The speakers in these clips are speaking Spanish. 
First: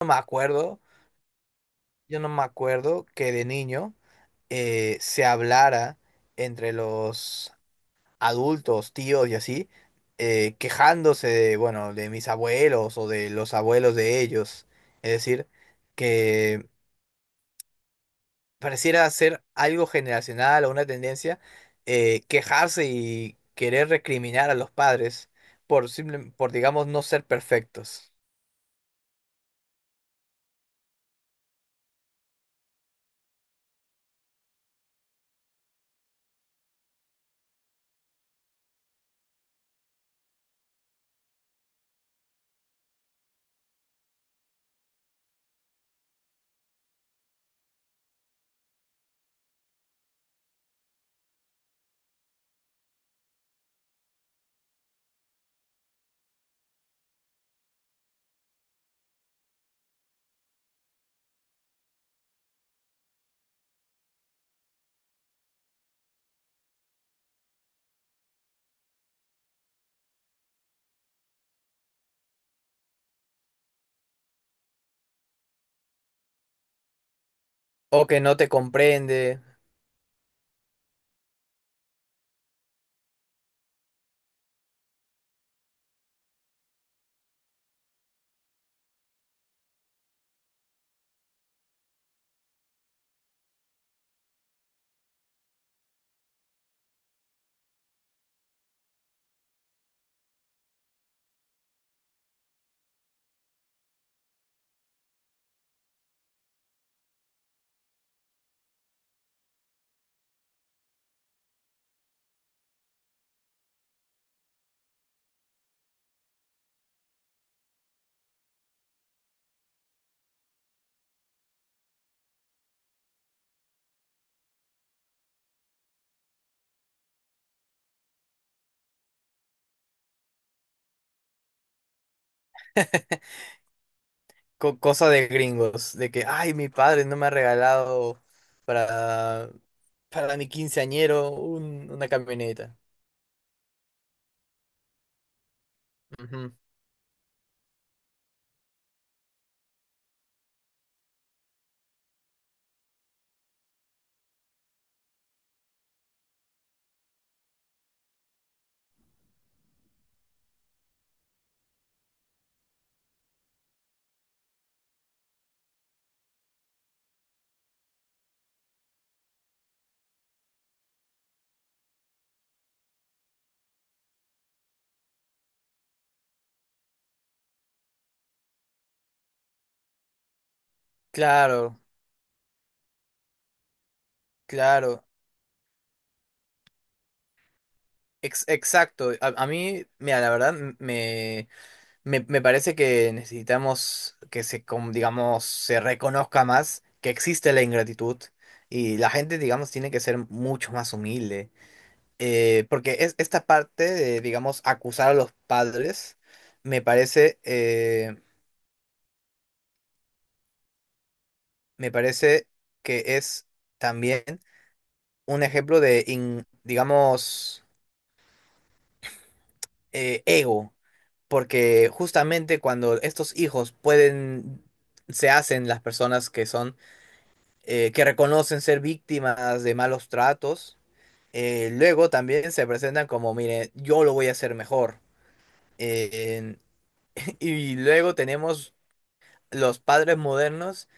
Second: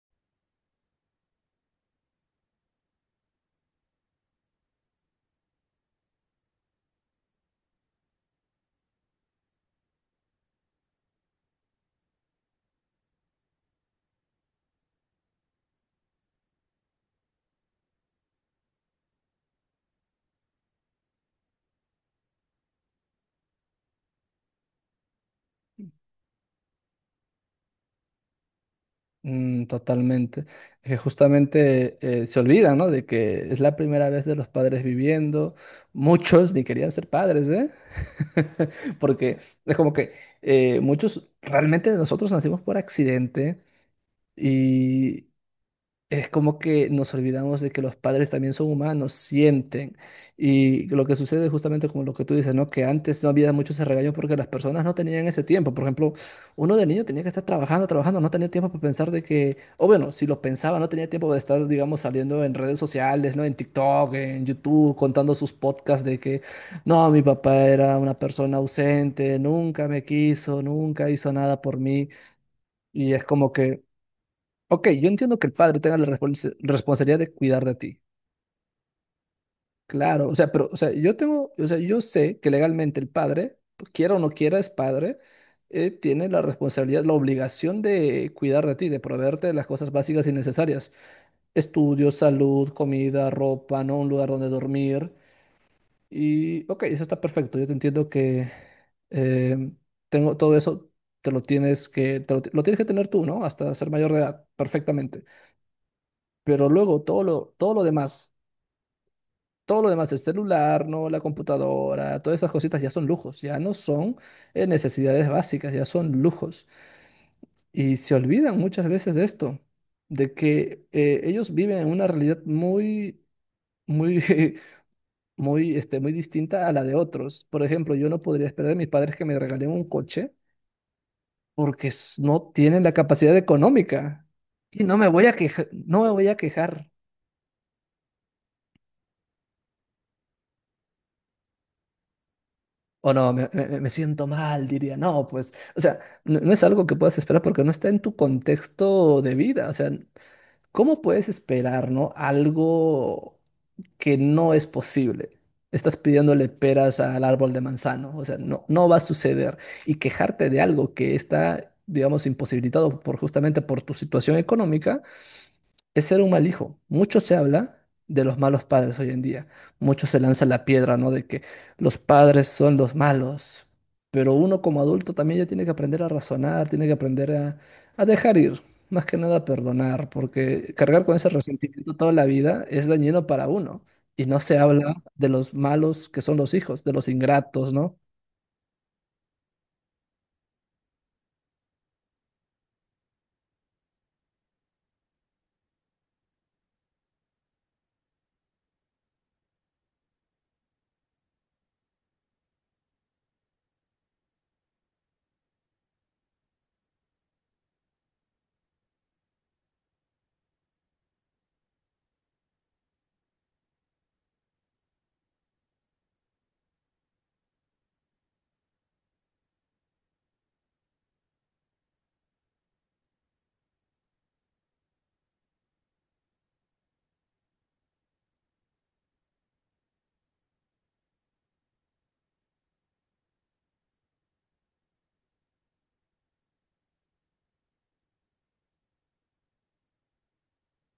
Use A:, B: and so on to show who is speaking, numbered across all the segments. A: No me acuerdo, yo no me acuerdo que de niño se hablara entre los adultos, tíos y así, quejándose de, bueno, de mis abuelos o de los abuelos de ellos. Es decir, que pareciera ser algo generacional o una tendencia, quejarse y querer recriminar a los padres por digamos no ser perfectos
B: Mm, totalmente. Que justamente se olvida, ¿no? De que es la primera vez de los padres viviendo. Muchos ni querían ser padres, ¿eh? Porque es como que muchos, realmente nosotros nacimos por accidente y es como que nos olvidamos de que los padres también son humanos, sienten. Y lo que sucede es justamente como lo que tú dices, ¿no? Que antes no había mucho ese regaño porque las personas no tenían ese tiempo. Por ejemplo, uno de niño tenía que estar trabajando, trabajando, no tenía tiempo para pensar de que, o bueno, si lo pensaba, no tenía tiempo de estar, digamos, saliendo en redes sociales, ¿no? En TikTok, en YouTube, contando sus podcasts de que, no, mi papá era una persona ausente, nunca me quiso, nunca hizo nada por mí. Y es como que... Ok, yo entiendo que el padre tenga la responsabilidad de cuidar de ti.
A: o que no te comprende.
B: Claro, o sea, pero, o sea, yo tengo, o sea, yo sé que legalmente el padre, pues, quiera o no quiera, es padre, tiene la responsabilidad, la obligación de cuidar de ti, de proveerte de las cosas básicas y necesarias. Estudios, salud, comida, ropa, ¿no? Un lugar donde dormir. Y, ok, eso está perfecto. Yo te entiendo que eh, tengo todo eso, te lo tienes que, te lo, lo tienes que tener tú, ¿no? Hasta ser mayor de edad, perfectamente. Pero luego todo lo demás, el celular, ¿no? La computadora, todas esas cositas ya son lujos, ya no son necesidades básicas, ya son lujos. Y se olvidan muchas veces de esto, de que ellos viven en una realidad muy, muy, este, muy distinta a la de otros. Por ejemplo, yo no podría esperar de mis padres que me regalen un coche porque no tienen la capacidad económica. Y no me
A: Cosa
B: voy
A: de
B: a quejar,
A: gringos,
B: no me
A: de que,
B: voy a
A: ay, mi
B: quejar.
A: padre no me ha regalado para, para mi quinceañero una camioneta.
B: O no, me siento mal, diría, no, pues, o sea, no, no
A: Ujú.
B: es algo que puedas esperar porque no está en tu contexto de vida, o sea, ¿cómo puedes esperar, no? Algo que no es posible. Estás pidiéndole peras al árbol de manzano, o sea, no, no va a suceder. Y quejarte de algo que está, digamos, imposibilitado por justamente por tu situación económica, es ser un mal hijo. Mucho se habla de los malos padres hoy en día. Mucho se lanza la piedra, ¿no? De que los padres son los malos. Pero uno como adulto también ya tiene que aprender a razonar, tiene que aprender a dejar ir, más que nada a perdonar, porque cargar con ese
A: Claro,
B: resentimiento toda la vida es dañino para uno. Y no se habla
A: claro,
B: de los malos que son los hijos, de los ingratos, ¿no?
A: exacto. A mí, mira, la verdad, me parece que necesitamos que se, digamos, se reconozca más que existe la ingratitud y la gente, digamos, tiene que ser mucho más humilde. Porque es esta parte de, digamos, acusar a los padres, me parece, me parece que es también un ejemplo de, digamos, ego, porque justamente cuando estos hijos pueden, se hacen las personas que son, que reconocen ser víctimas de malos tratos, luego también se presentan como, mire, yo lo voy a hacer mejor. Eh, y luego tenemos los padres modernos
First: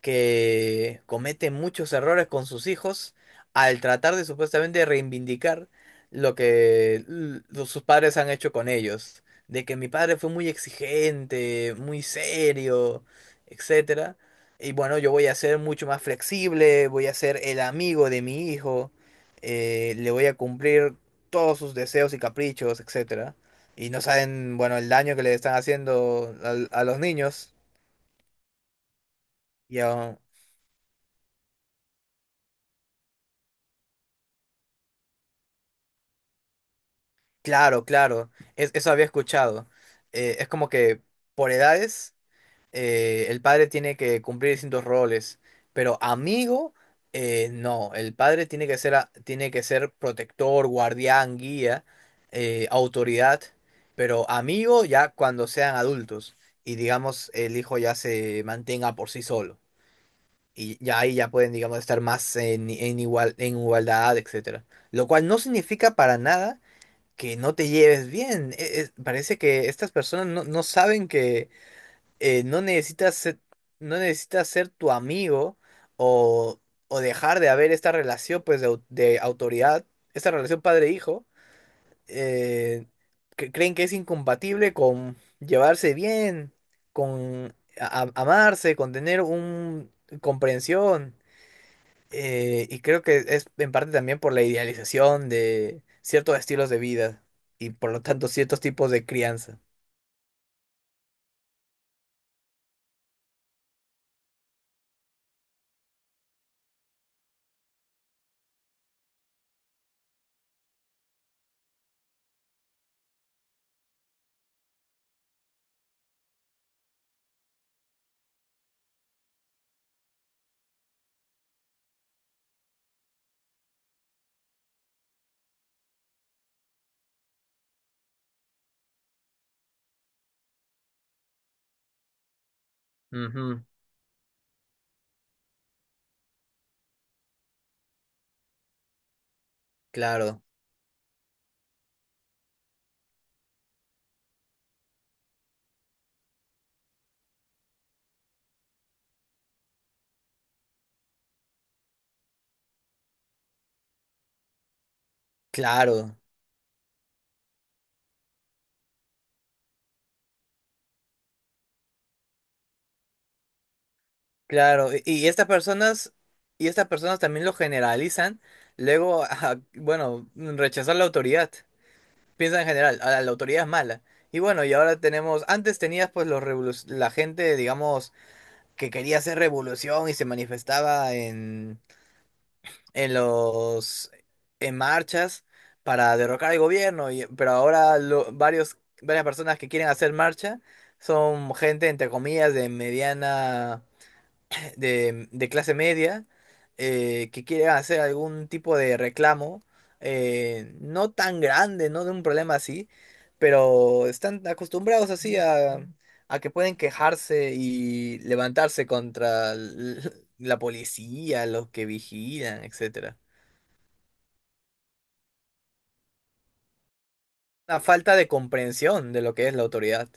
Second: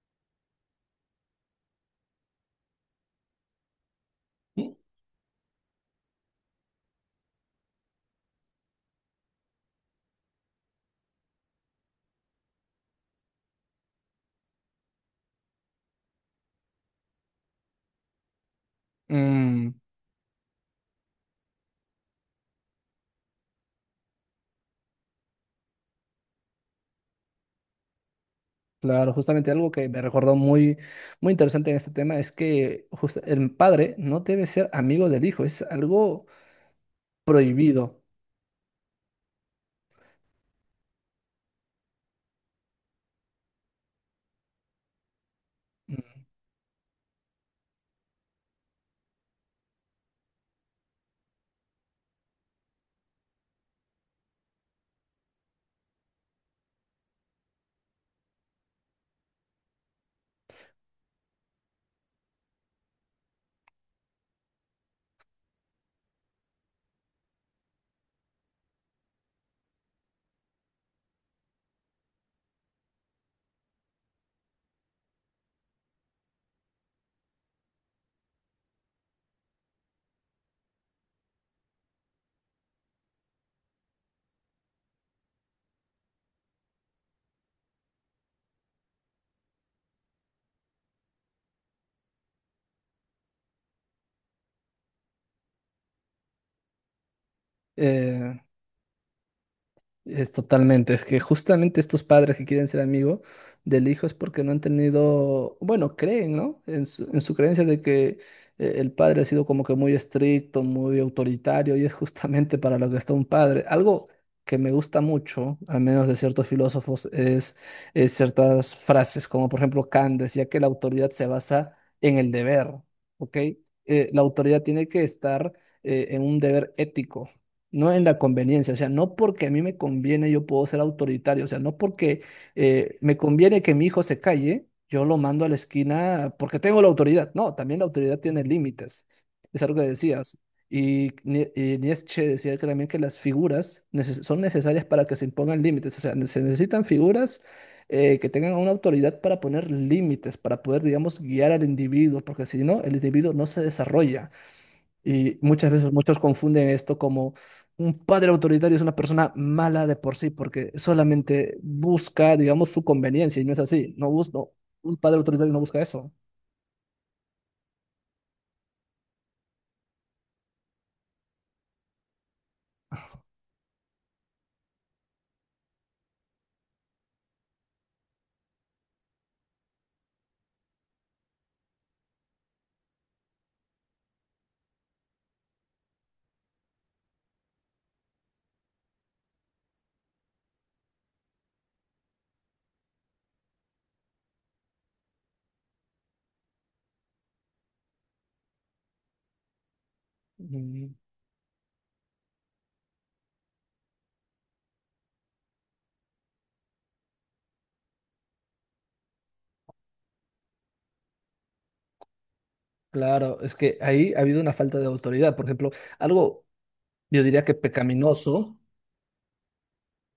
A: que cometen muchos errores con sus hijos al tratar de supuestamente reivindicar lo que sus padres han hecho con ellos, de que mi padre fue muy exigente, muy serio, etcétera. Y bueno, yo voy a ser mucho más flexible, voy a ser el amigo de mi hijo,
B: Mm.
A: le voy a cumplir todos sus deseos y caprichos, etcétera. Y no saben, bueno, el daño que le están haciendo a los niños.
B: Claro, justamente algo que me
A: Ya,
B: recordó muy, muy interesante en este tema es que el padre no debe ser amigo del hijo, es algo
A: claro,
B: prohibido.
A: claro, eso había escuchado. Es como que por edades el padre tiene que cumplir distintos roles, pero
B: Mm.
A: amigo, no, el padre tiene que ser, tiene que ser protector, guardián, guía, autoridad, pero amigo ya cuando sean adultos y digamos el hijo ya se mantenga por sí solo. Y ya ahí ya pueden, digamos, estar más en igual, en igualdad, etcétera. Lo cual no significa para nada que no te lleves bien. Parece que estas personas no, no saben que no necesitas ser, no necesitas ser tu amigo o, o dejar de haber esta relación pues de, de autoridad, esta relación padre-hijo. eh, que creen que es incompatible con llevarse bien, con amarse, con tener un comprensión. Y creo que es en parte también por la idealización de ciertos estilos de vida y por lo tanto
B: Eh,
A: ciertos tipos de crianza.
B: Es totalmente, es que justamente estos padres que quieren ser amigos del hijo es porque no han tenido, bueno, creen, ¿no? En su creencia de que el padre ha sido como que muy estricto, muy autoritario y es justamente para lo que está un padre. Algo que me gusta mucho, al menos de ciertos filósofos, es ciertas frases, como por ejemplo Kant decía que la autoridad se basa en el deber, ¿ok? La autoridad tiene que estar en un deber ético. No en la conveniencia, o sea, no porque a mí me conviene yo puedo ser autoritario, o sea, no porque me conviene
A: Ujú,
B: que mi hijo se calle, yo lo mando a la esquina porque tengo la autoridad. No, también la autoridad tiene límites, es algo que decías.
A: claro,
B: Y, y Nietzsche decía que también que las figuras son necesarias para que se impongan límites, o sea, se necesitan figuras que tengan una autoridad para poner límites, para poder, digamos, guiar al individuo, porque si no, el individuo no se desarrolla. Y muchas veces
A: claro,
B: muchos confunden esto como un padre autoritario es una persona mala de por sí, porque solamente busca, digamos, su conveniencia, y no es así.
A: claro.
B: Un padre autoritario no busca eso.
A: Y estas personas también lo generalizan, luego, a, bueno, rechazar la autoridad. Piensan en general, a la, la autoridad es mala. Y bueno, y ahora tenemos, antes tenías pues la gente, digamos, que quería hacer revolución y se manifestaba en los, en marchas para derrocar al gobierno, y, pero ahora varias personas que quieren hacer marcha son gente, entre comillas, de mediana de clase media que quiere hacer algún tipo de reclamo,
B: Mm,
A: no tan grande, no de un problema así, pero están acostumbrados así a que pueden quejarse y levantarse contra la policía, los que vigilan, etcétera.
B: claro, es que ahí ha habido una falta de autoridad. Por ejemplo, algo yo diría que
A: Una falta de
B: pecaminoso.
A: comprensión de lo que es la autoridad,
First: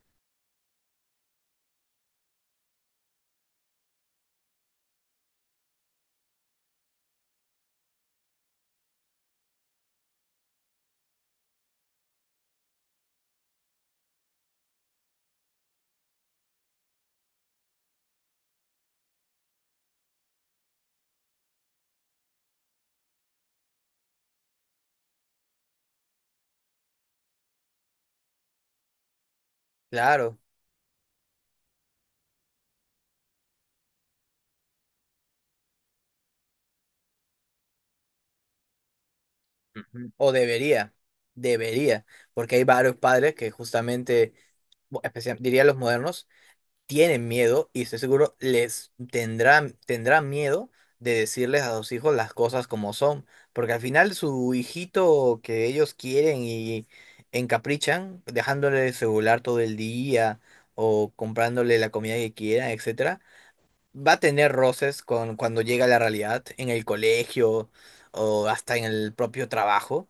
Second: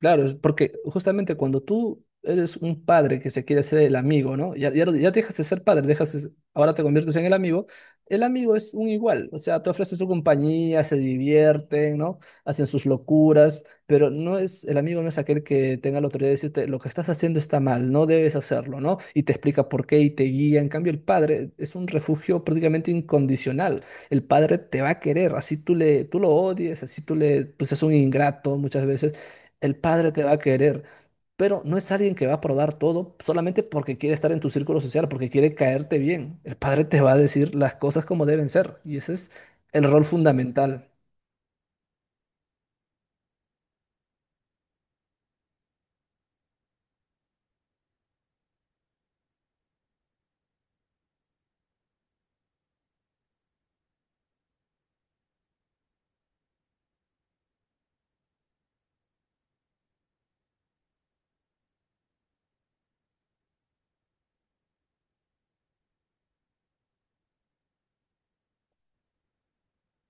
B: Claro, es porque justamente cuando tú eres un padre que se quiere hacer el amigo, ¿no? Ya dejas de ser padre, ahora te conviertes en el amigo. El amigo es un igual, o sea, te ofrece su compañía, se divierten, ¿no? Hacen sus locuras, pero no es, el amigo no es aquel que tenga la autoridad de decirte lo que estás haciendo está mal, no debes hacerlo, ¿no? Y te explica por qué y te guía. En cambio, el padre es un refugio prácticamente incondicional. El padre te va a querer, así tú le, tú lo odies, así tú le, pues es un ingrato muchas veces el padre te va a
A: claro.
B: querer, pero no es alguien que va a probar todo solamente porque quiere estar en tu círculo social, porque quiere caerte bien. El padre te va a decir las cosas como deben ser y ese es el rol
A: Ujú. O
B: fundamental.
A: debería, debería, porque hay varios padres que justamente, diría los modernos, tienen miedo y estoy seguro les tendrán, tendrán miedo de decirles a sus hijos las cosas como son, porque al final su hijito que ellos quieren y encaprichan, dejándole el celular todo el día o comprándole la comida que quieran, etcétera va a tener roces con cuando llega a la realidad, en el colegio o hasta en el propio trabajo.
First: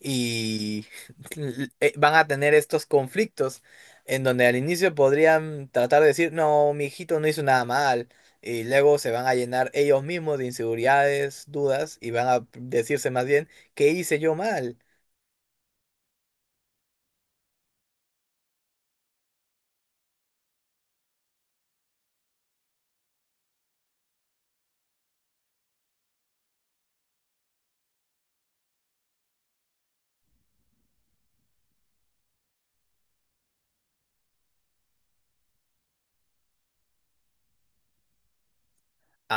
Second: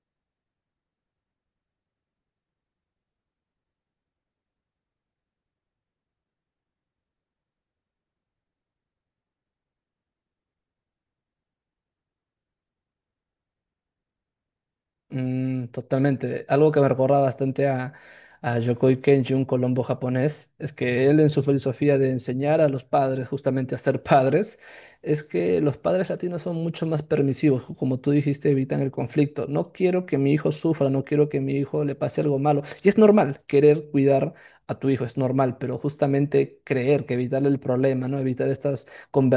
A: Y van a tener estos conflictos en donde al inicio podrían tratar de decir, no, mi hijito no hizo nada mal. Y luego se van a llenar ellos mismos de inseguridades, dudas, y van a decirse más bien, ¿qué hice yo mal?
B: Mm, totalmente. Algo que me recuerda bastante a Yokoi Kenji, un colombo japonés, es que él en su filosofía de enseñar a los padres justamente a ser padres, es que los padres latinos son mucho más permisivos, como tú dijiste, evitan el conflicto. No quiero que mi hijo sufra, no quiero que mi hijo le pase algo malo. Y es normal querer cuidar a tu hijo, es normal, pero justamente creer que evitarle el problema, ¿no? Evitar estas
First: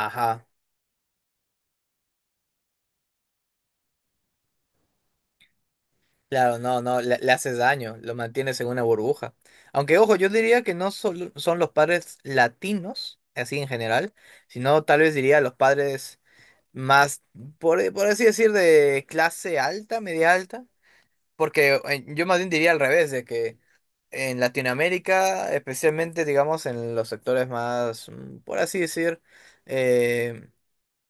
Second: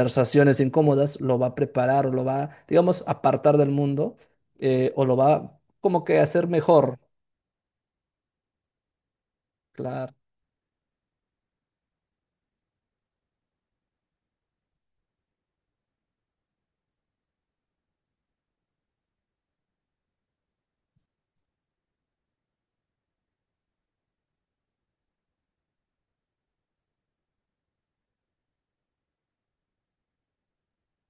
A: Ajá.
B: incómodas, lo va a preparar o lo va, digamos, apartar del mundo o lo va como que hacer
A: Claro, no,
B: mejor,
A: no, le haces daño, lo mantienes en una burbuja. Aunque,
B: claro.
A: ojo, yo diría que no solo son los padres latinos, así en general, sino tal vez diría los padres más, por así decir, de clase alta, media alta, porque yo más bien diría al revés, de que en Latinoamérica, especialmente, digamos, en los sectores más, mm, por así decir, eh,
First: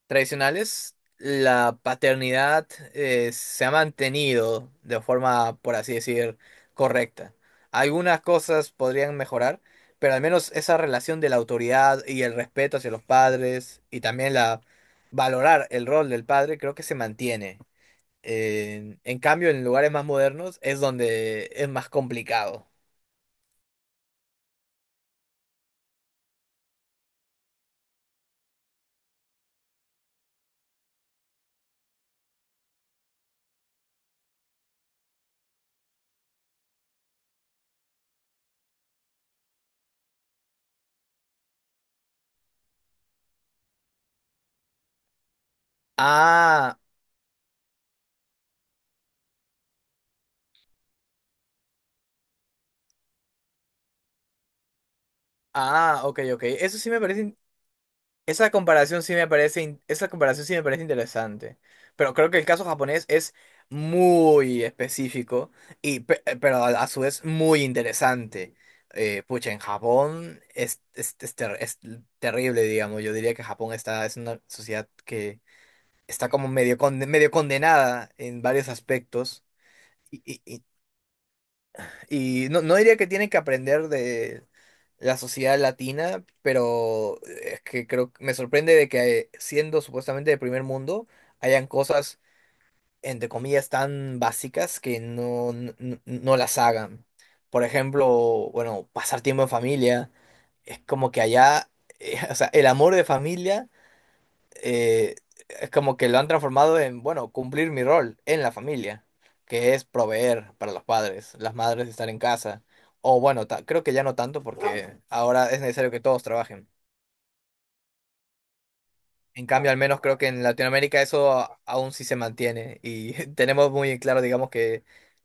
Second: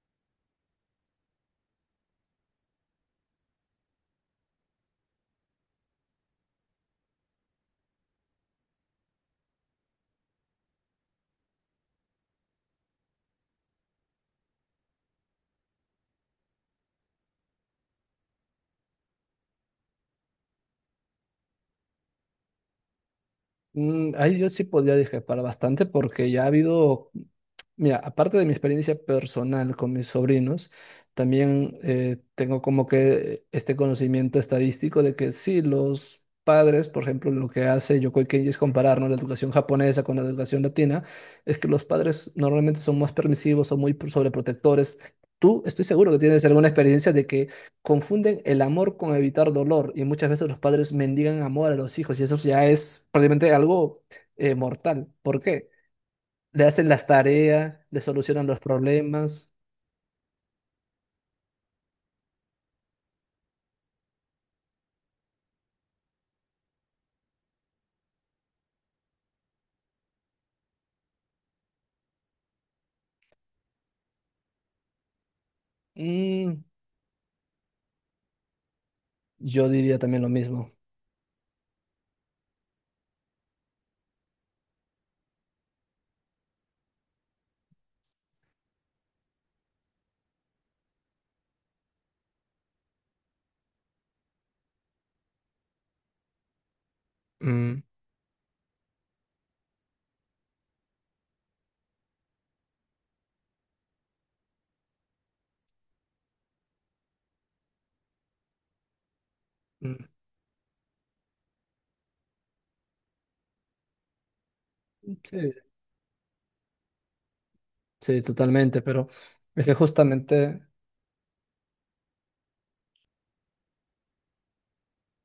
A: tradicionales, la paternidad se ha mantenido de forma, por así decir, correcta. Algunas cosas podrían mejorar, pero al menos esa relación de la autoridad y el respeto hacia los padres y también la valorar el rol del padre creo que se mantiene. En cambio, en lugares más modernos es donde es más complicado.
B: Mm, ahí yo sí podría discrepar bastante porque ya ha habido. Mira, aparte de mi experiencia personal con mis sobrinos, también tengo como que este conocimiento estadístico de que sí, los padres, por ejemplo, lo que hace Yokoi Kenji es comparar, ¿no? La educación japonesa con la educación latina, es que los padres normalmente son más permisivos, son sobreprotectores. Tú, estoy seguro que tienes alguna
A: Ah,
B: experiencia de que confunden el amor con evitar dolor y muchas veces los padres mendigan amor a los hijos y eso ya es prácticamente algo mortal. ¿Por qué?
A: ah, ok, ok.
B: Le
A: Eso
B: hacen
A: sí me
B: las
A: parece.
B: tareas, le solucionan
A: Esa
B: los
A: comparación sí me
B: problemas.
A: parece, esa comparación sí me parece interesante, pero creo que el caso japonés es muy específico y pero a su vez muy interesante. Pucha, en Japón es, es terrible, digamos. Yo diría que Japón está, es una sociedad que está como
B: Mm,
A: medio, medio condenada en varios aspectos.
B: yo diría también lo mismo.
A: Y no, no diría que tienen que aprender de la sociedad latina, pero es que creo que me sorprende de que siendo supuestamente de primer mundo, hayan cosas, entre comillas, tan básicas que no, no, no las hagan. Por
B: Mm,
A: ejemplo, bueno, pasar tiempo en familia, es como que allá, o sea, el amor de familia eh, es como que lo han transformado en, bueno, cumplir mi rol en la familia, que es
B: mm,
A: proveer para los padres, las madres estar en casa. O bueno, creo que ya no tanto porque ahora
B: sí,
A: es necesario que todos trabajen.
B: sí, totalmente, pero
A: En
B: es
A: cambio,
B: que
A: al menos creo que en
B: justamente...
A: Latinoamérica eso aún sí se mantiene y tenemos muy en claro, digamos que,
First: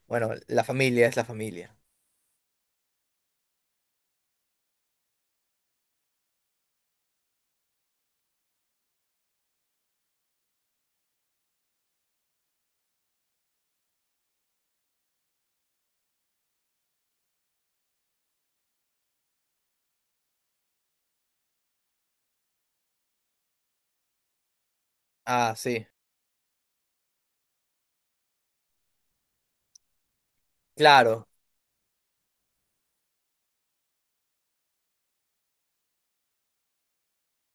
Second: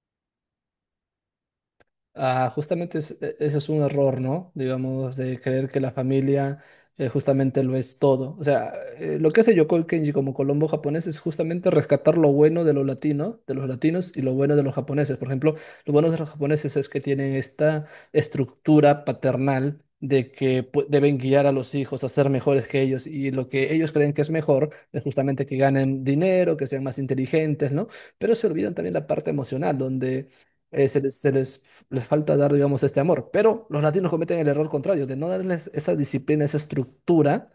A: bueno, la familia es la familia.
B: Ah, justamente ese es un error, ¿no? Digamos, de creer que la familia justamente lo es todo. O sea, lo que hace Yokoi Kenji como Colombo japonés es justamente rescatar lo bueno de lo latino, de los latinos y lo bueno de los japoneses. Por ejemplo, lo bueno de los japoneses es que tienen esta estructura paternal de que deben guiar a los hijos a ser mejores que ellos y lo que ellos creen que es mejor es justamente
A: Ah,
B: que
A: sí,
B: ganen dinero, que sean más inteligentes, ¿no? Pero se olvidan también la parte emocional, donde
A: claro.
B: se les, les falta dar, digamos, este amor. Pero los latinos cometen el error contrario, de no darles esa disciplina, esa estructura,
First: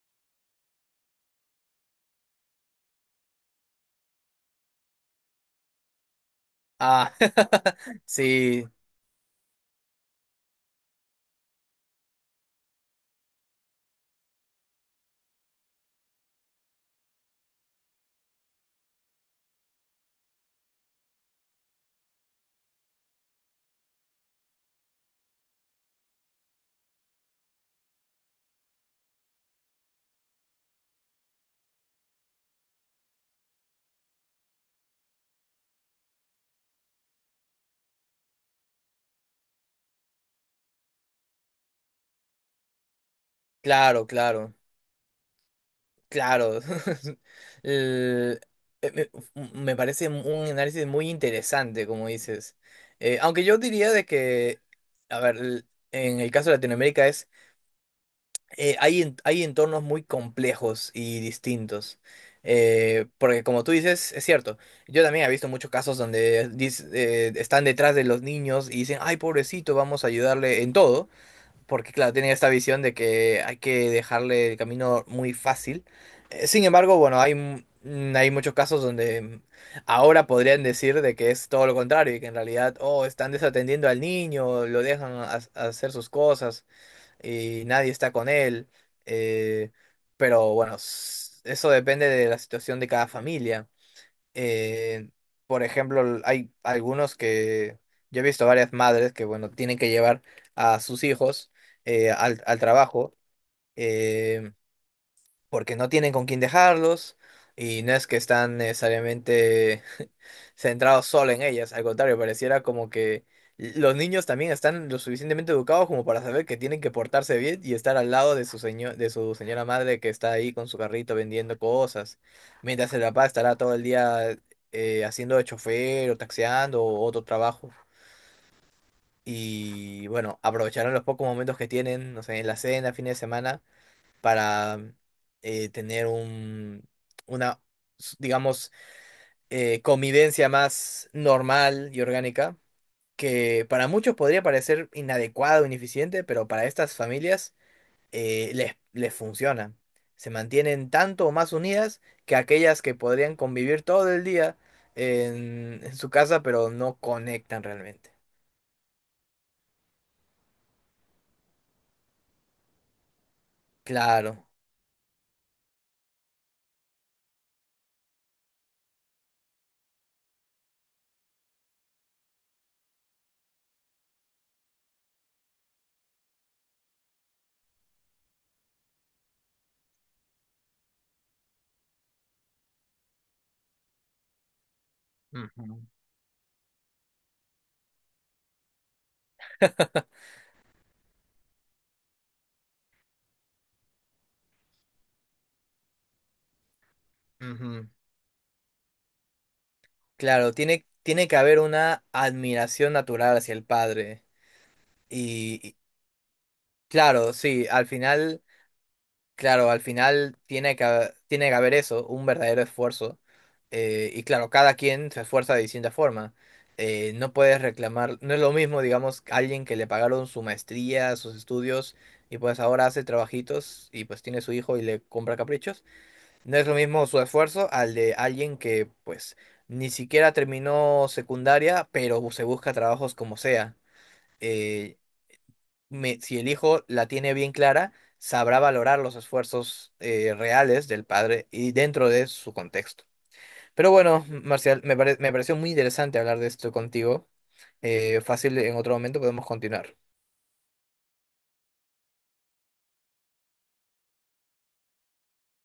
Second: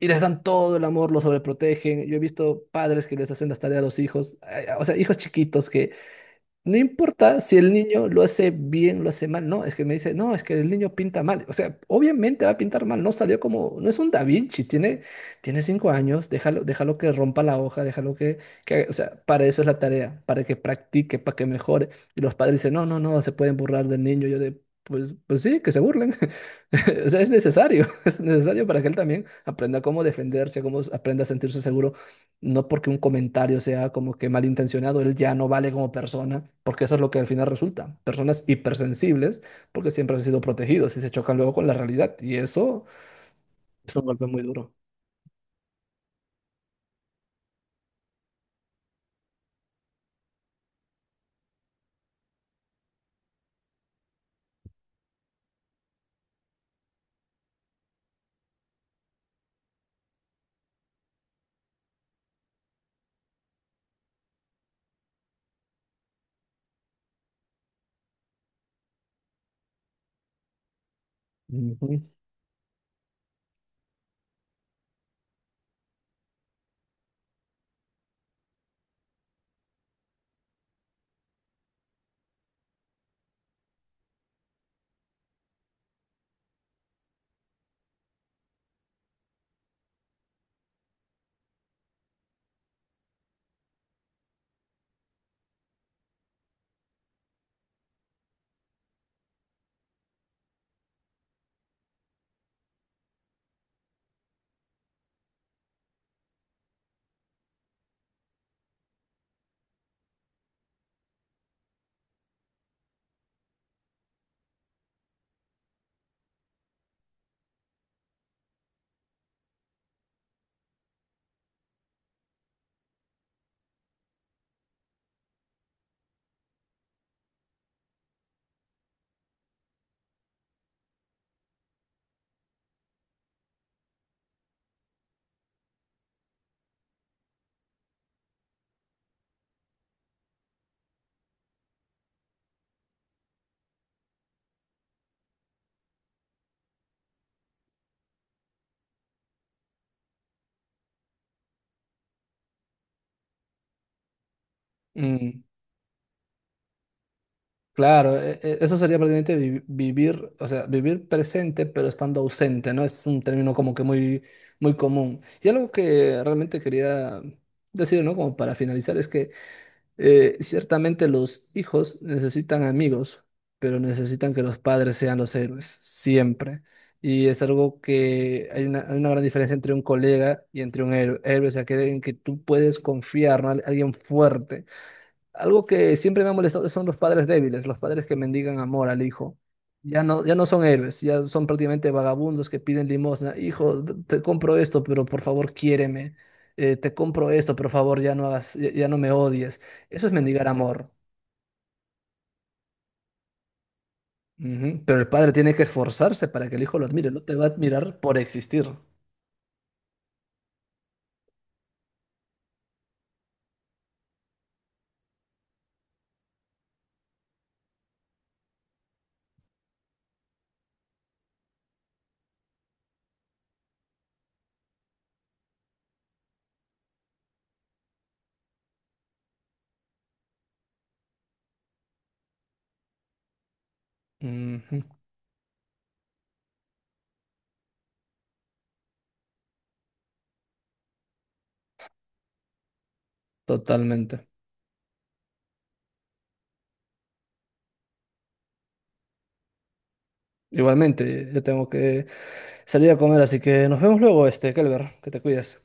B: y les dan todo el amor, los sobreprotegen. Yo he visto padres que les hacen las tareas a los hijos, o sea, hijos chiquitos que no
A: Ah,
B: importa si el niño lo hace
A: sí,
B: bien, lo hace mal. No, es que me dice, no, es que el niño pinta mal. O sea, obviamente va a pintar mal. No salió como, no es un Da Vinci. Tiene 5 años. Déjalo, déjalo que rompa la hoja. Déjalo que, o sea, para eso es la tarea, para que practique, para que mejore. Y los padres dicen, no, no, no, se pueden burlar del niño. Yo de, pues, pues sí, que se burlen. O sea, es necesario, es necesario para que él también aprenda cómo defenderse, cómo aprenda a sentirse seguro no porque un comentario sea como que malintencionado, él ya no vale como persona, porque eso es lo que al final resulta. Personas hipersensibles, porque siempre han sido protegidos y se chocan luego con la realidad. Y eso es un
A: claro,
B: golpe muy
A: claro.
B: duro.
A: Claro, el- eh, me, me parece un análisis muy interesante, como dices. Aunque yo diría de que, a ver, en el caso de Latinoamérica es, hay, hay entornos muy complejos y distintos. Porque como tú dices, es cierto, yo también he visto muchos casos donde están detrás de los niños y dicen, ay, pobrecito, vamos a ayudarle en todo porque
B: Ujú.
A: claro, tienen esta visión de que hay que dejarle el camino muy fácil. Sin embargo, bueno, hay, hay muchos casos donde mm, ahora podrían decir de que es todo lo contrario y que en realidad, oh, están desatendiendo al niño, lo dejan a hacer sus cosas y nadie está con él. Eh, pero bueno, eso depende de la situación de cada familia. Eh, por ejemplo, hay algunos que yo he visto varias madres que, bueno, tienen que llevar a sus hijos al, al trabajo. Eh, Porque no tienen con quién dejarlos y no es que están necesariamente centrados solo en ellas, al contrario, pareciera como que los niños también están lo suficientemente educados como para saber que tienen que portarse bien y estar al lado de de su señora madre que está ahí con su carrito vendiendo cosas, mientras el papá estará todo el día haciendo de chofer o taxeando o otro trabajo. Y bueno, aprovecharán los pocos momentos que tienen, no sé, en la cena, fin de semana para tener un, una, digamos, convivencia más normal y orgánica, que para muchos podría parecer inadecuado, ineficiente, pero para estas familias les funciona. Se mantienen tanto o más unidas que aquellas que podrían convivir todo el día
B: Mm,
A: en su casa, pero no conectan realmente.
B: claro, eso sería prácticamente vivir, o sea, vivir presente pero estando ausente, ¿no? Es un término como que muy,
A: Claro.
B: muy común. Y algo que realmente quería decir, ¿no? Como para finalizar, es que ciertamente los hijos necesitan amigos, pero necesitan que los padres sean los héroes, siempre. Y es algo que hay una gran diferencia entre un colega y entre un héroe. Héroe es aquel en que tú puedes confiar, ¿no? Alguien fuerte, algo
A: Ujú.
B: que siempre me ha molestado son los padres débiles, los padres que mendigan amor al hijo. Ya no, ya no son héroes, ya son prácticamente vagabundos que piden limosna. Hijo, te compro esto, pero por favor quiéreme. Te compro esto, por
A: Ujú.
B: favor ya no hagas, ya, ya no me odies. Eso es mendigar
A: Claro, tiene,
B: amor.
A: tiene que haber una admiración natural hacia el padre.
B: Ujú. Pero el padre tiene que
A: Y
B: esforzarse para que el hijo lo admire. No
A: claro,
B: te va a
A: sí, al
B: admirar por
A: final,
B: existir.
A: claro, al final tiene que, tiene que haber eso, un verdadero esfuerzo. Y claro, cada quien se esfuerza de distinta forma. No puedes reclamar, no es lo mismo, digamos, alguien que le pagaron su maestría, sus estudios, y pues ahora hace trabajitos y pues tiene su hijo y le compra caprichos. No es lo mismo su esfuerzo al de alguien que pues ni siquiera terminó secundaria, pero se busca trabajos como sea.
B: Ujú.
A: eh, si el hijo la tiene bien clara, sabrá valorar los esfuerzos reales del padre y dentro de su contexto. Pero bueno,
B: Totalmente.
A: Marcial, me pareció muy interesante hablar de esto contigo. Fácil, en otro momento podemos continuar.
B: Igualmente, yo tengo que salir a comer, así que nos vemos luego, este, Kelber, que te cuides.